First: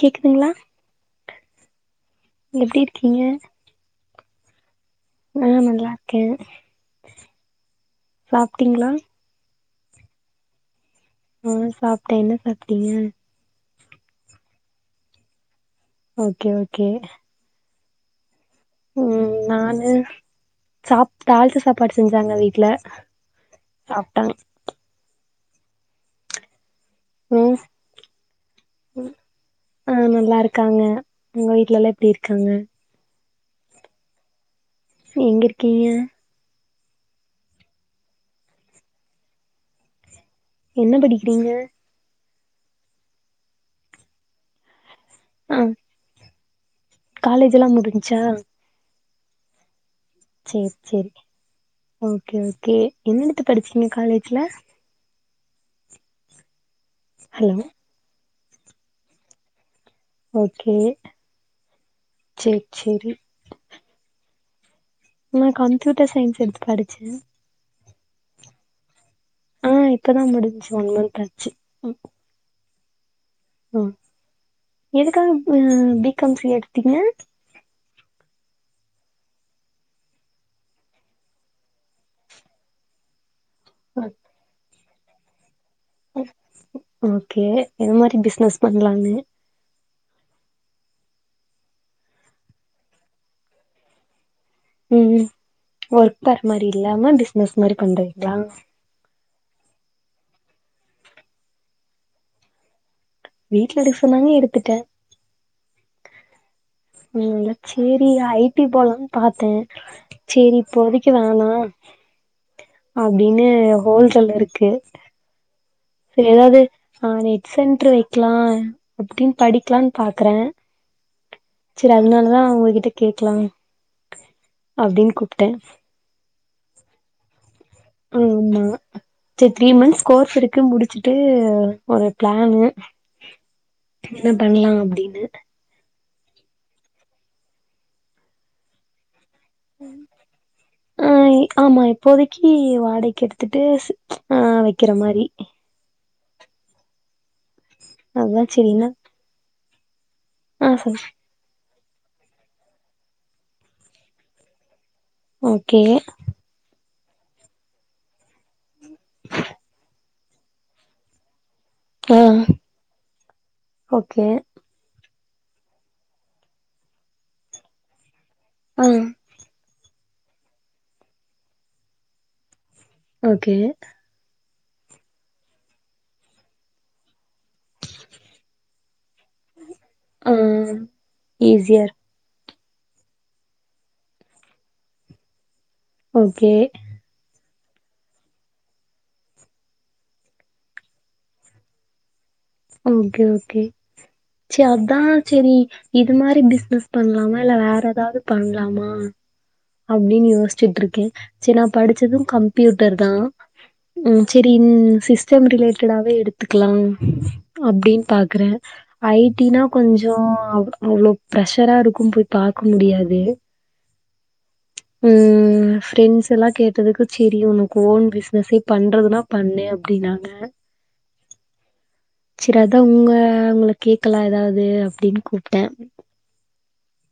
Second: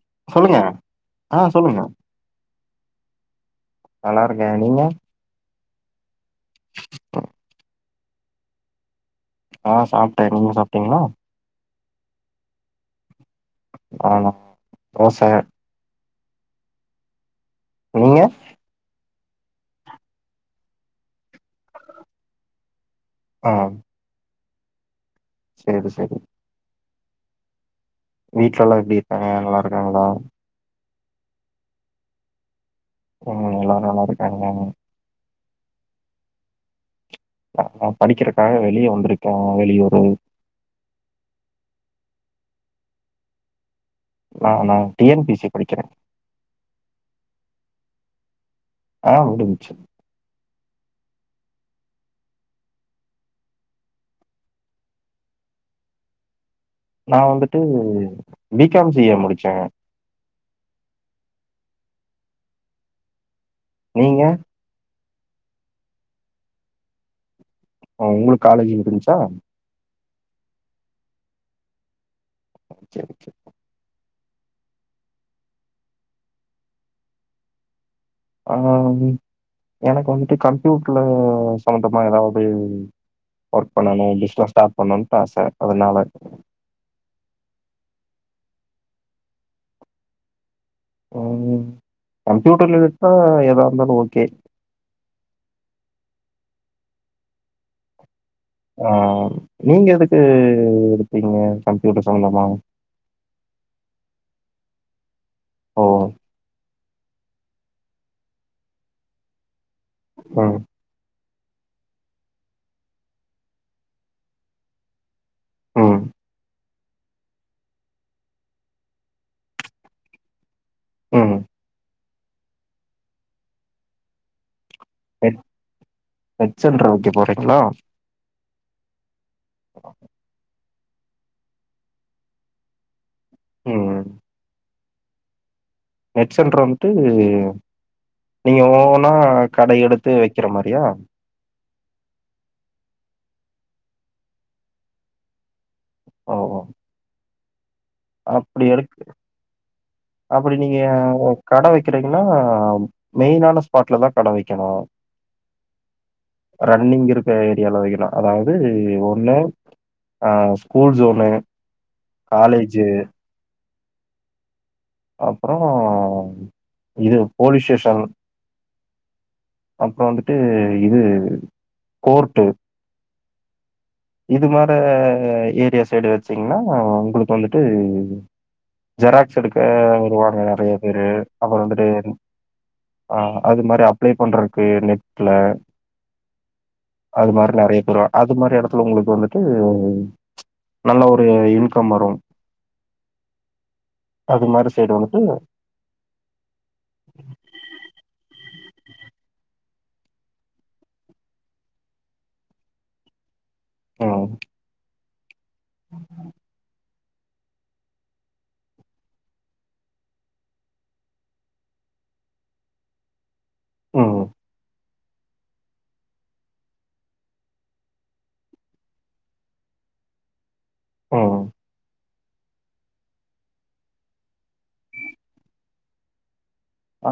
கேக்குதுங்களா சொல்லுங்க ஆ சொல்லுங்க எப்டி இருக்கீங்க நல்லாருக்கே நீங்க ஆ நல்லா இருக்கே சாப்டிங்ளா ஹ சாப்ட்டே நீங்க சாப்ட்டீங்களா ஆ சாப்ட்டே என்ன சாப்ட்டீங்க ஆ ரோச ஓகே ஓகே நீங்க ம் நானு சாப் தாளிச்ச சாப்பாடு செஞ்சாங்க வீட்ல சாப்ட செரி செரி ம் வீட்ல எல்லா எப்டி ம். இருக்காங்க நல்லா ஆ இருக்காங்ளா நல்லா இருக்காங்க உங்க வீட்லல்லா எப்டி இருக்காங்க ம் எல்லாரு நல்லா இருக்காங்க எங்க இருக்கீங்க நா படிக்றக்காக வெளியே வந்த்ருக்கே வெளியூரு என்ன படிக்றீங்க நானா டி என் பி சி ஆ படிக்றே காலேஜ் எல்லா முடிஞ்ச்சா ஆ முடுஞ்ச்சு சேரி சேரி ஓகே ஓகே என்னடுத்து படிச்சீங்க காலேஜ்ல நா ஹலோ வந்துட்டு பி காம் சி ஏ முடிச்சங்க ஓகே சேர் சேரி நீங்க நா கம்ப்யூட்ட சயின்ஸ் எடுத்து படிச்சே ஒ உங்ளுக் காலேஜ் முடுஞ்சா ஆஹ் இப்பதா முடிஞ்ச்சு ஒன் மந்த் ஆச்சு கே ஓகே ம் எதுக்காகப் அ பி காம் சி ஏ எடுத்தீங்க அ ம் எனக்கு வந்ட்டு கம்ப்யூட்ல சம்பந்தமா எதாவது ஒர்க் பண்ணணு பிஸ்னஸ் ஸ்டாட் பண்ணண்ட்டு ஆச அதனால கே எந் மாரி பிஸ்னஸ் பண்லானு ம் கம்ப்யூட்டர் லிலேட்டா எதாருந்தாலு ஓகே ம் ம் ஒர்க் பேற மாரி இல்லாம பிஸ்னஸ் மாரி பண்றி ஆ நீங்க எதுக்கு எடுத்தீங்க கம்ப்யூட்டர் சம்பந்தமா வீட்ல எடுக் சொன்னாங்க எடுத்துட்டே ஓ! ம் ல்ல சேரி ஐ டி போலான் பாத்தே ம், சேரி இப்போதைக்கி வேணா அ அப்டினு ஹோல்டர்லருக்கு ம், எதாவ்து ஆ நெட் சென்ட்ரு வெக்லா அப்டின் படிக்லான் பாக்றே ம் ல அதுனாலதா உங்ககிட்ட கேக்லா நெட் நெட் சென்ட்ரு வெக்க போறே ஹலோ ஆம்மா செர் த்ரீ மன்ஸ் கோர்ஸ் இருக்கு முடிச் ச்சுட்டு ஒரு பிளானு ம். என்ன பண்லா அப் ப்டினு நெட் சென்ட்ரு வந்ட்டு நீங்க ஒ ஒவ்வொன்னா கடை எடுத்து வெக்கிற மாரியா ஆ ஆமா இப்போதைக்கி வாடைக்கு எடுத்துட்டு ஸ் ஆ வெக்கிற மாரி ஓ ஓ அதா அப்டி சரி என்ன எடுக் அப்பிடி ஆ நீங்க சொல் ஒ கட வெ க்கிறீங்ன்னா மெயினான ஸ்பாட்ல தா கட வெய்க்கணு ஓகே இருக்குற ஏரியால வைக்கலாம் அதாவது ஒன்லா அ ஸ்கூல் சோனு ஆ [unintelligible] ஓகே அப்பறோ இது போலீஸ் ஸ்டேஷன் ம் அப்பறோ வந்து இது கோர்ட்டு ஓகே இது மாரே ஏரியா சைடு வச்சிங்கன்னா உங்களுக்கு வந்துட்டு ஜெராக்ஸ் எடுக்க ஆ வருவாங்க நெறைய பேரு அப்பறோ ஈஸியா வந்துட்டு இருக்கு ஆ அது மாரி அப்ளை பண்றக்கு நெட்ல ஓகே அது மாரி நெறைய பேரு அது மாரி இடத் உங்களுக்கு வந்துட்டு நல்ல ஒரு இன்கம் வரும் ஓகே ஓகே அது செ மாரி சைடு அதான் வந்துட்டு செரி இது மாதிரி பிசினஸ் பண்ணலாமா இல்ல வேற ஏதாவது பண்ணல லமா அப்டின்னு யோசிச்சுட்டு இருக்கே செரி நான் படிச்சதும் கம்ப்யூட்டர் தா உம் ம் செரி சிச் சிஸ்டம் ரிலேட்டாவே எடுத்துக்கலாம் அப்டின்னு பாக்குறே ஐடினா கொஞ்சோ அவ்ளோ பிர்ஷரா இருக்கும் போய் பாக்க முடியாது ம் ம் ஃபிரெண்ட்ஸ் எல்லா கேட்டதுக்கு செரி உனக்கு ஓன் பிஸ்னசே பண்றதுனா பண்ணு அப்டினாங்க ஆ செரி அதா உங்க உங்கள கேக்லா ஏதாவது அப்டின்னு கூப்டே ஆ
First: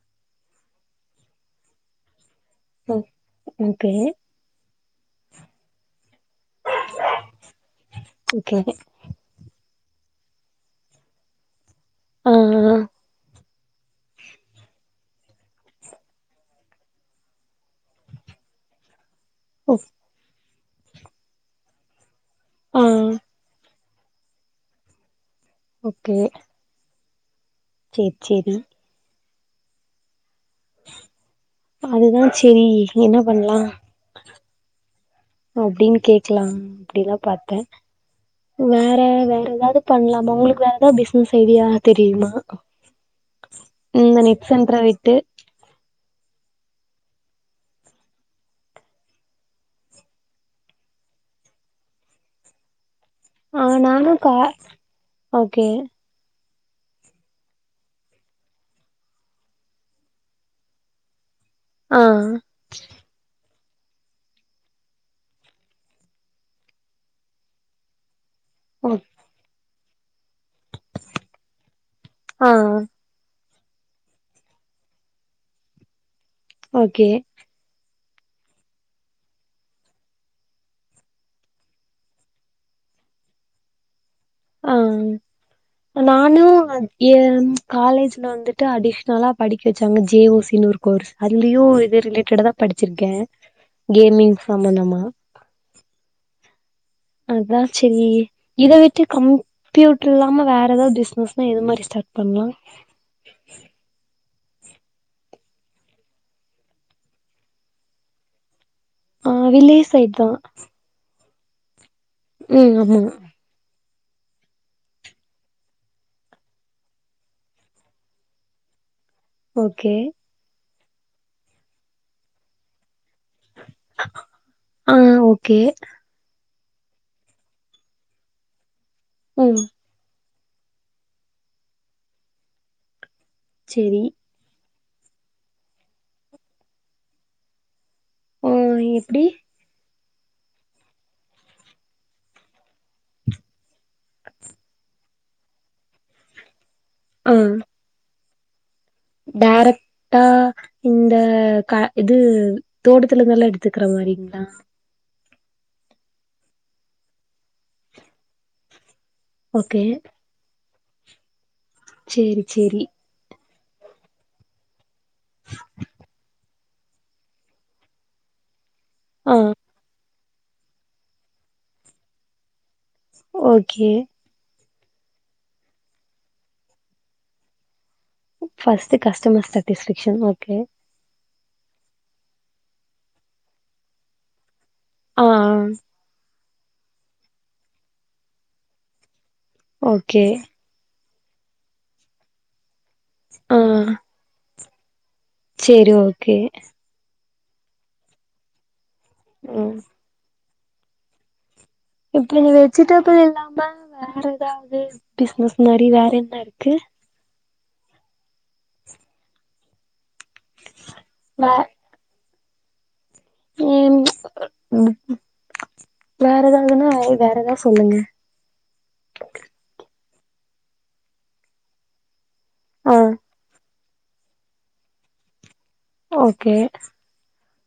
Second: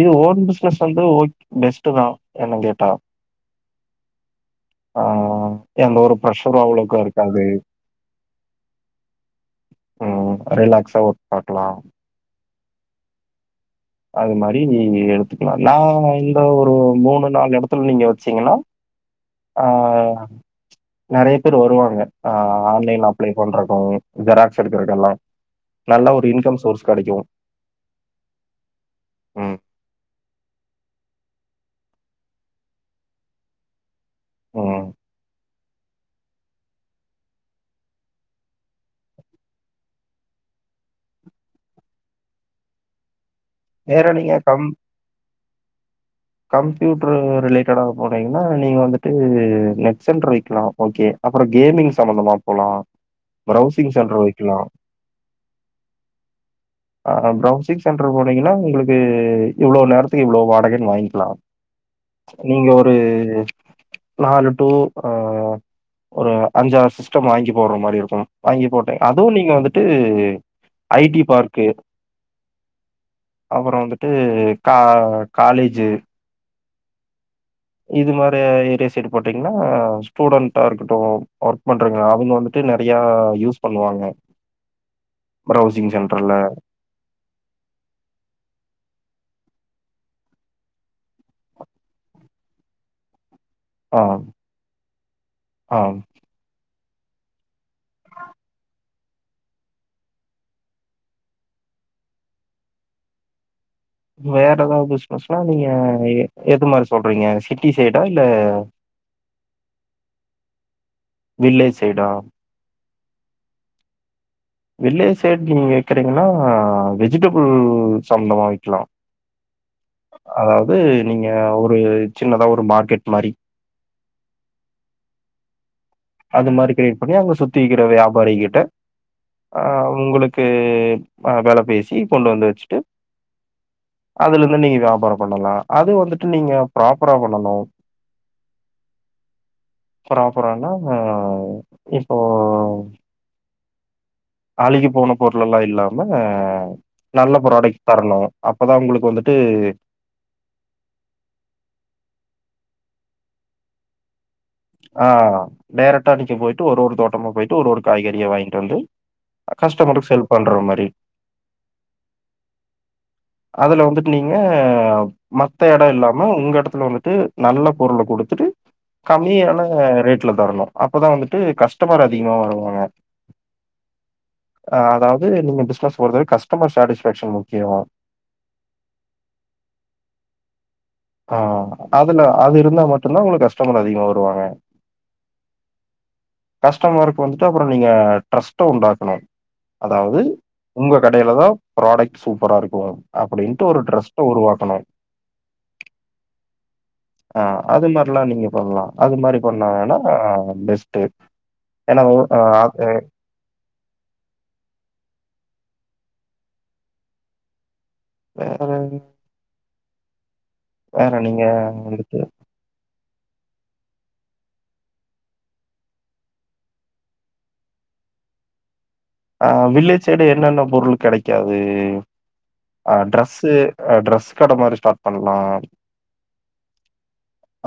இது ஓன் பிஸ்னஸ் வந்து ஓக் பெஸ்ட் தா என்ன கேட்டா ஓகே ஆ எந்த ஒரு ப்ரஷரு அவ்வளவுகா இருக்காது ஓகே உம் ரிலாக்ஸா ஒர்க் பாக்கலா ஆ லாம் நான் இந்த ஒரு மூணு நாலு இடத்துல நீங்க வச்சீங்கனா ஆ ஓ- நெறய பேர் வருவாங்க ஆ ஆ ஆன்லைன்ல அப்லே பண்றது ஜெராக்ஸ் எடுக்குறதுகேள்ள நல்லா ஒரு இன்கம் சோர்ஸ் கெடைக்கு சேர் சேரி ம் அதுதா செரி என்ன பண்லா ம் அப்டின் கேக்லா அப்டிதா பாத்த வேற வேற ஏதாவ்து பண்லாமா உங்ளுக்கு வேற ஏதாவ்து பிசினஸ் ஐடியா தெரியுமா வேற இந்த நெட் சென்ட்ற விட்டு கம்ப்யூட்ரு ரிலேட்டடா போனீங்னா நீங்க வந்துட்டு நெட் சென்ட்ரு வக்கிலா ஓகே அப்றோ கேமிங் சம்பந்தமா போலா அ நானும் கா ஓகே அ ப்ரௌசிங் சென்ட்ரு போனீங்கினா உங்களுக்கு இவ்ளோ நேரத்துகு இவ்ளோ வாடகைனு வாங்கி ஆ நீங்க ஒரு நாலு டு அ ஒரு அஞ்சாறு சிஸ்டம் வாங்கி போட்ற மாரி இருக்கு வாங்கி ஓ போட்டே அதுவு நீங்க வந்து டு ஐ டி பார்க்கு ஆ அப்பற வந்துட்டு கா காலேஜு ஓகே இது மாரி ஏரியா சைடு போட்டீங்கனா ஸ்டூடெண்ட்டாருகட்டு ஒர்க் பண்ணுறவ்க அவங்க வந்துட்டு நெறயா யூஸ் பண்ணுவாங்க அ ப்ரௌசிங் சென்டர்ல. நானு ஏ காலேஜ்ல வந்துட்டு அடிஷ்னலா படிக் வச்சாங்க ஜேஓசின்னு ஒரு கோர்ஸ் அதுலயு இது ரிலேட்டடா தா படிச்சிருக்கே ஆ, கேமிங் சம்மந்தமா ஆ. அதா செரி இத விட்டு தி கமு கம்ப்யூட்டர் இல்லாம வேற எதாவ்து பிஸ்னஸ்னா எது மாரி ஸ்டாட் பண்லா வேற எதாவ்து பிஸ்னஸ்னா நீங்க எது மாதுரி சொல்றீங்க சிட்டி சைடா இல்ல அ வில்லேஜ் சைட் தா வில்லேஜ் சைடா? ம் ஆமா வில்லேஜ் சைடு நீங்க வக்கறீங்கனா வெஜிடபுள் சம்மந்தமா வக்லா ஓகே து நீங்க ஒரு சின்னதா ஒரு மார்க்கெட் மாரி அ ஓகே அது மாரி கிரியேட் பண்ணி அங்க சுத்தி விக்கிற வியாபாரிங் கிட்ட ம் அ உங்குளுக் கு அ வெல பேசி கொண்டு வந்து வச்சுட்டு சேரி அதுலந்து நீங்க வியாப் வார பண்ணலா அது வந்துட்டு நீங்க ப்ராப்பரா பண்ணனு ஓ எப்டி ப்ராப்பரான்னா ஆஹ் இப்போ அழுகி போனப் பொருள் எல்லா இல்லாம நல்ல ப்ராடக்ட் தர்ணு டேரக்டா இந்த க இது தோட்டத்துலருந்து எல்லா எடுத்துக்ற மாரிங்களா ஆஹ் டேரக்டா நீங்க போயிட்டு ஒரு ஒரு தோட்டமா போயிட்டு ஒரு ஒரு காய்கறிய வாங்கிட்டு வந்து ஓகே கஸ்டமருக்கு சேல் பண்ற மாரி சேரி சேரி அதுல வந்துட்டு நீங்க மத்த எடொ இல்லாம உங்க எடத்துல வந்துட்டு நல்ல பொருள குடுத்துட்டு ஆ கம்மியான ரேட் ல தர்ணு அப்பதா வந்துட்டு கஸ்டமர் அதிகமா வருவாங்க ஓகே அஹ் அதாது நீங்க பிசினஸ் போறது வரை கஸ்டமர் சாட்டிஸ்ஃபேக்க்ஷன் முக்கியம் ஃபர்ஸ்ட் கஸ்டமர் சேட்டிஸ்ஃபேக்ஷன் ஓகே ஆஹ் அதுல அது இருந்தா மட்டுந்தா உங்களுக்கு கஸ்டமர் அதிகமா வருவாங்க ஆஹ் கஷ்டமர்க்கு வந்துட்டு அப்றோ நீங்க ட்ரஸ்ட்ட உண்டாக்கணு அதாவ்து ஓகே உங்க கடையில தா ப்ராடக்ட் சூப்பரா இருக்கு ஆ அப்டின்ட்டு ஒரு ட்ரஸ்ட்ட உருவாக் கணு சேரி ஓகே ஆஹ் அது மாரிலா நீங்க பண்ணலா அது மாரி பண்ணா வேன்னா பெஸ்டு இப்டி நீ வெஜிடபிள் இல்லாம வேற ஏதாவ்து பிசினஸ் இந்த மாரி வேற என்ன இருக்கு வேற என்ன வேற நீங்க வே வந்துட்டு [unintelligible] வேற எதாவ்துன்னா வேற எதாவ் சொல்லுங்க ஆஹ் வில்லேஜ் சைடு என்னென்ன பொருளு கெடைக்காது ஆ ஆஹ் டிரெஸ்ஸு ஆஹ் ட்ரெஸ் கட மாரி ஸ்டார்ட் பண்லா ஓகே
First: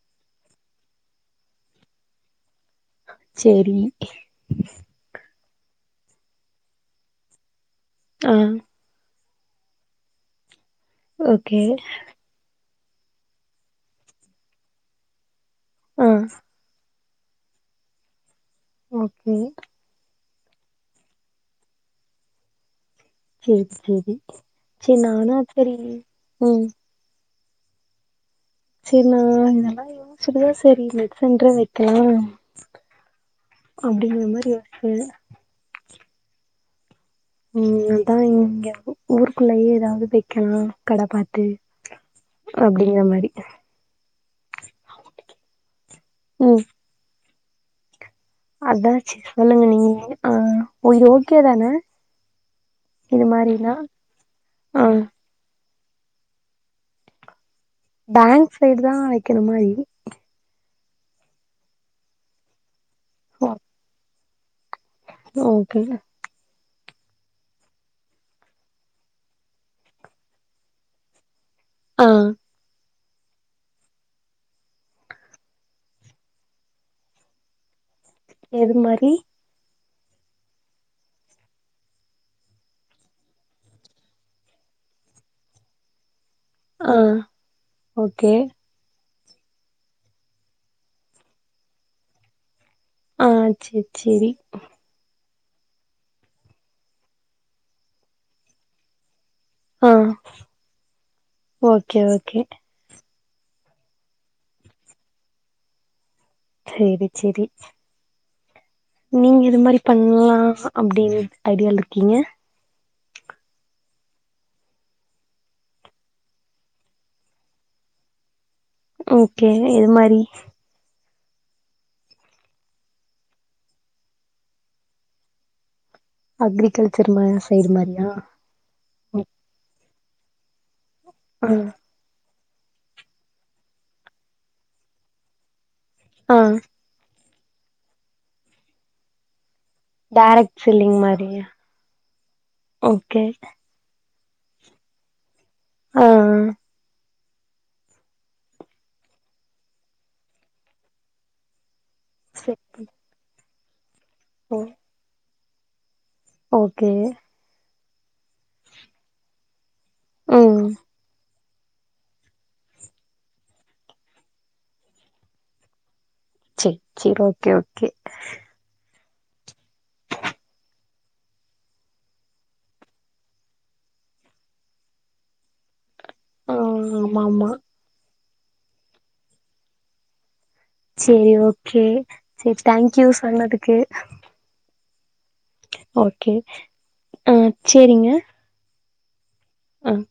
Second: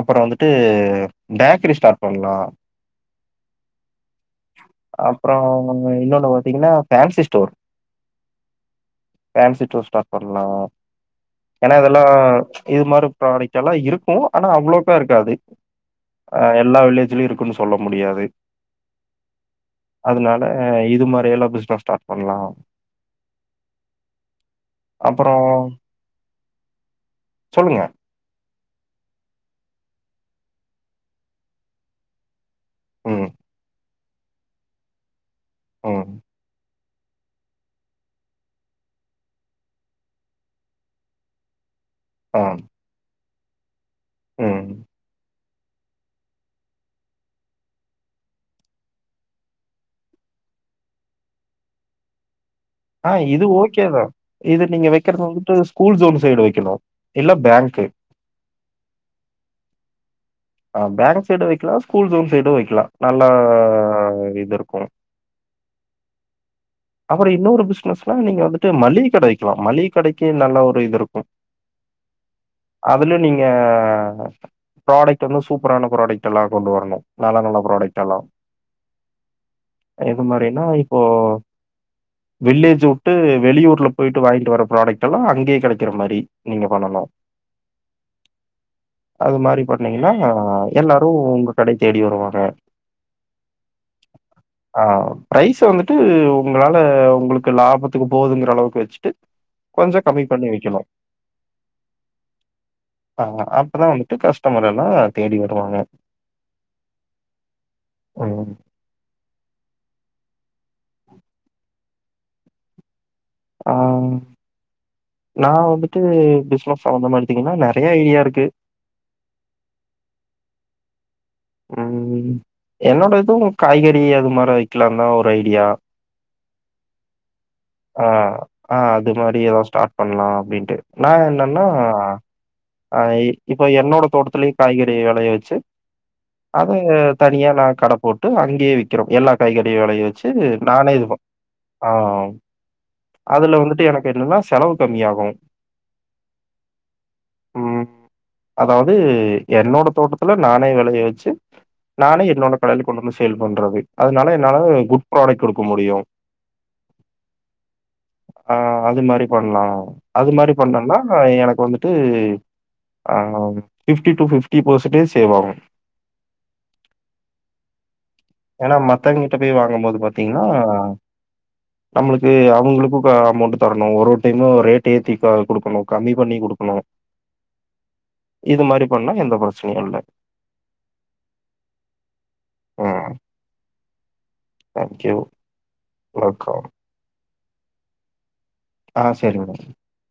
அப்றோ வந்துட்டு பேக்கரி ஸ்டார்ட் பண்லா சேரி ச்சு அப்ப அப்புறோ இன்னொன்னு பார்த்தீங்கன்னா போன்சி ஸ்டோர் ஆஹ் பேன்சி ஸ்டோர் ஸ்டார்ட் பண்ணலா ஓகே ஏன்னா இதெல்லா ச்சு இது மாதிரி ப்ராடக்ட் எல்லா இருக்கும் ஆனா அவ்ளோக்கா இருக்காது ஆ ஆஹ் எல்லா வில்லேஜ் இதுலையு இருக்குன்னு சொல்ல முடியாது ஓகே அதனால இது மாதிரி எல்லா பிசினஸ் ஸ்டார்ட் பண்ணலா செரி செரி செரி நானா அப்புறம் செரி உம் சொல்லுங்க செரினா இதெல்லா யோசிச்சுட்டுதான் செரி நெட் சென்டரே வைக்கலா உஹம் அப்படிங்கற மாதிரி யோச்ச உம் உஹம் அதான் இங்க ஊருக்குள்ளயே ஏதாவது வைக்கலா கட பாத்து அப்படிங்கற மாரி உஹம் ம் அதான் செரி சொல்லுங்க நீங்க ஆஹ் உங்களுக்கு ஓகே தான ஆஹ் இது ஓகேதான் இது நீங்க ஆ வைக்கறது வந்துட்டு ஸ்கூல் சோன் சைடு வைக்கணும் இல்ல பேங்க் பேங்க் சைடு் தான் வைக்கிற மாரி ஆ பேங்க் சைடு வைக்கலா ஸ்கூல் ஜோன் சைடு வைக்கலா நல்லா இது இருக்கும் ஓகேங்க அப்றோ இன்னொரு பிஸ்னஸ்னா நீங்க வந்துட்டு மள்ளிக கட வெக்லா மள்ளிக கடைக்கு நல்லா ஒரு இது இருக்கு ஆஹ் அதுல நீங்க ப்ராடக்ட் டன்னா சூப்பரான புராடக்ட்டல்லா கொண்டு வரனு நல்ல நல்ல புரோடக்ட அல்லா எது மாரி எது மாரினா இப்போ வில்லேஜ் வுட்டு வெளியூர்ல போயிட்டு வாங்கிட்டு வர ப்ராடக்ட் எல்லா அங்கே கெடைகற மாரி நீங்க பண்ணணும். ஆஹ் ஓகே அது மாரி பண் பண்ணீங்கன்னா எல்லாரு உங்க கடய தேடி வருவாங்க ஆஹ் செர் சேரி ப்ரைஸ வந்துட்டு உங்களால உங்களுக்கு லாபத்துக்கு போதுங்கற அளவுக்கு வச்சுட்டு கொஞ்சம் ஆஹ் கம்மி பண்ணி விக்கணும். ஓகே ஓகே ஆஹ் அப்பதா வந்துட்டு கஷ் டமரெல்லா தேடி வருவாங்க சேரி செரி உம் நீங்க எது மாரி பண்லா அப்டின் ஐடியால்ருக்கிங்க ஆஹ் நா வந்துட்டு பிஸ்னஸ் அந்த மாரிதிங்னா நெறயா ஐடியா இருக்கு ஓகே எது மாரி உம் என்னோட இதுவு காய்கறி அது மார வெக்கலான்தா ஒரு ஐடியா அக்ரிகல்ச்சர் மா சைடு மாரியா பண்லா அப்டின்ட்டு நா ஆ என்னன்னா அஹ் இ இப்ப என்னோட தோட்டத்லயு காய்கறி வெளய வெச்சு ஆ அத தனியா நா கட போட்டு அங்யே விக்றோ எல்லா காய்கறி வெளய வெச்சு டேரக்ட் நானே செல்லிங் இதுப்பன் மாரியா ஆஹ் ஓகே அதுல வந்துட்டு எனக் என்னன்னா செலவு கம்மியாகு ஆஹ் உம் அதாவது என்னோட தோட்டத்துல நானே வெளய வச்சு நானே என்னோட கடைல சரி கொண்டுந்து சேல் போன்றது அதனால என்னால குட் ப்ராடக்ட் குடுக் க்கு முடியு ஓகே ஆஹ் அது மாரி பண்லா அது மாரி ம் பண்ணொம்னா எனக் வந்துட்டு அஹ் fifty to fifty percentage save ஆகு செர் செர் ஓகே ஓகே த்தங்கிட்ட போய் வாங்கும் போது பாத்திங்கனா நம்ளுக்கு அவங்களுக்கு க அமௌண்ட் தரணு ஒரு ஒரு டைமு ரேட் ஏத்தி க குடுக்கணு கம்மி பண்ணி ஆ குடுக்ணு ஆமா ஆமா இது மாரி பண்ணா எந்த ப்ரச்சனையு இல்ல செரி ஓகே செர் தேங்க்யூ சொன்னதுக்கு தேங்க்யூ ஓகே ஆஹ் சேரிங்க ஆஹ் செரி மேடம் அஹ்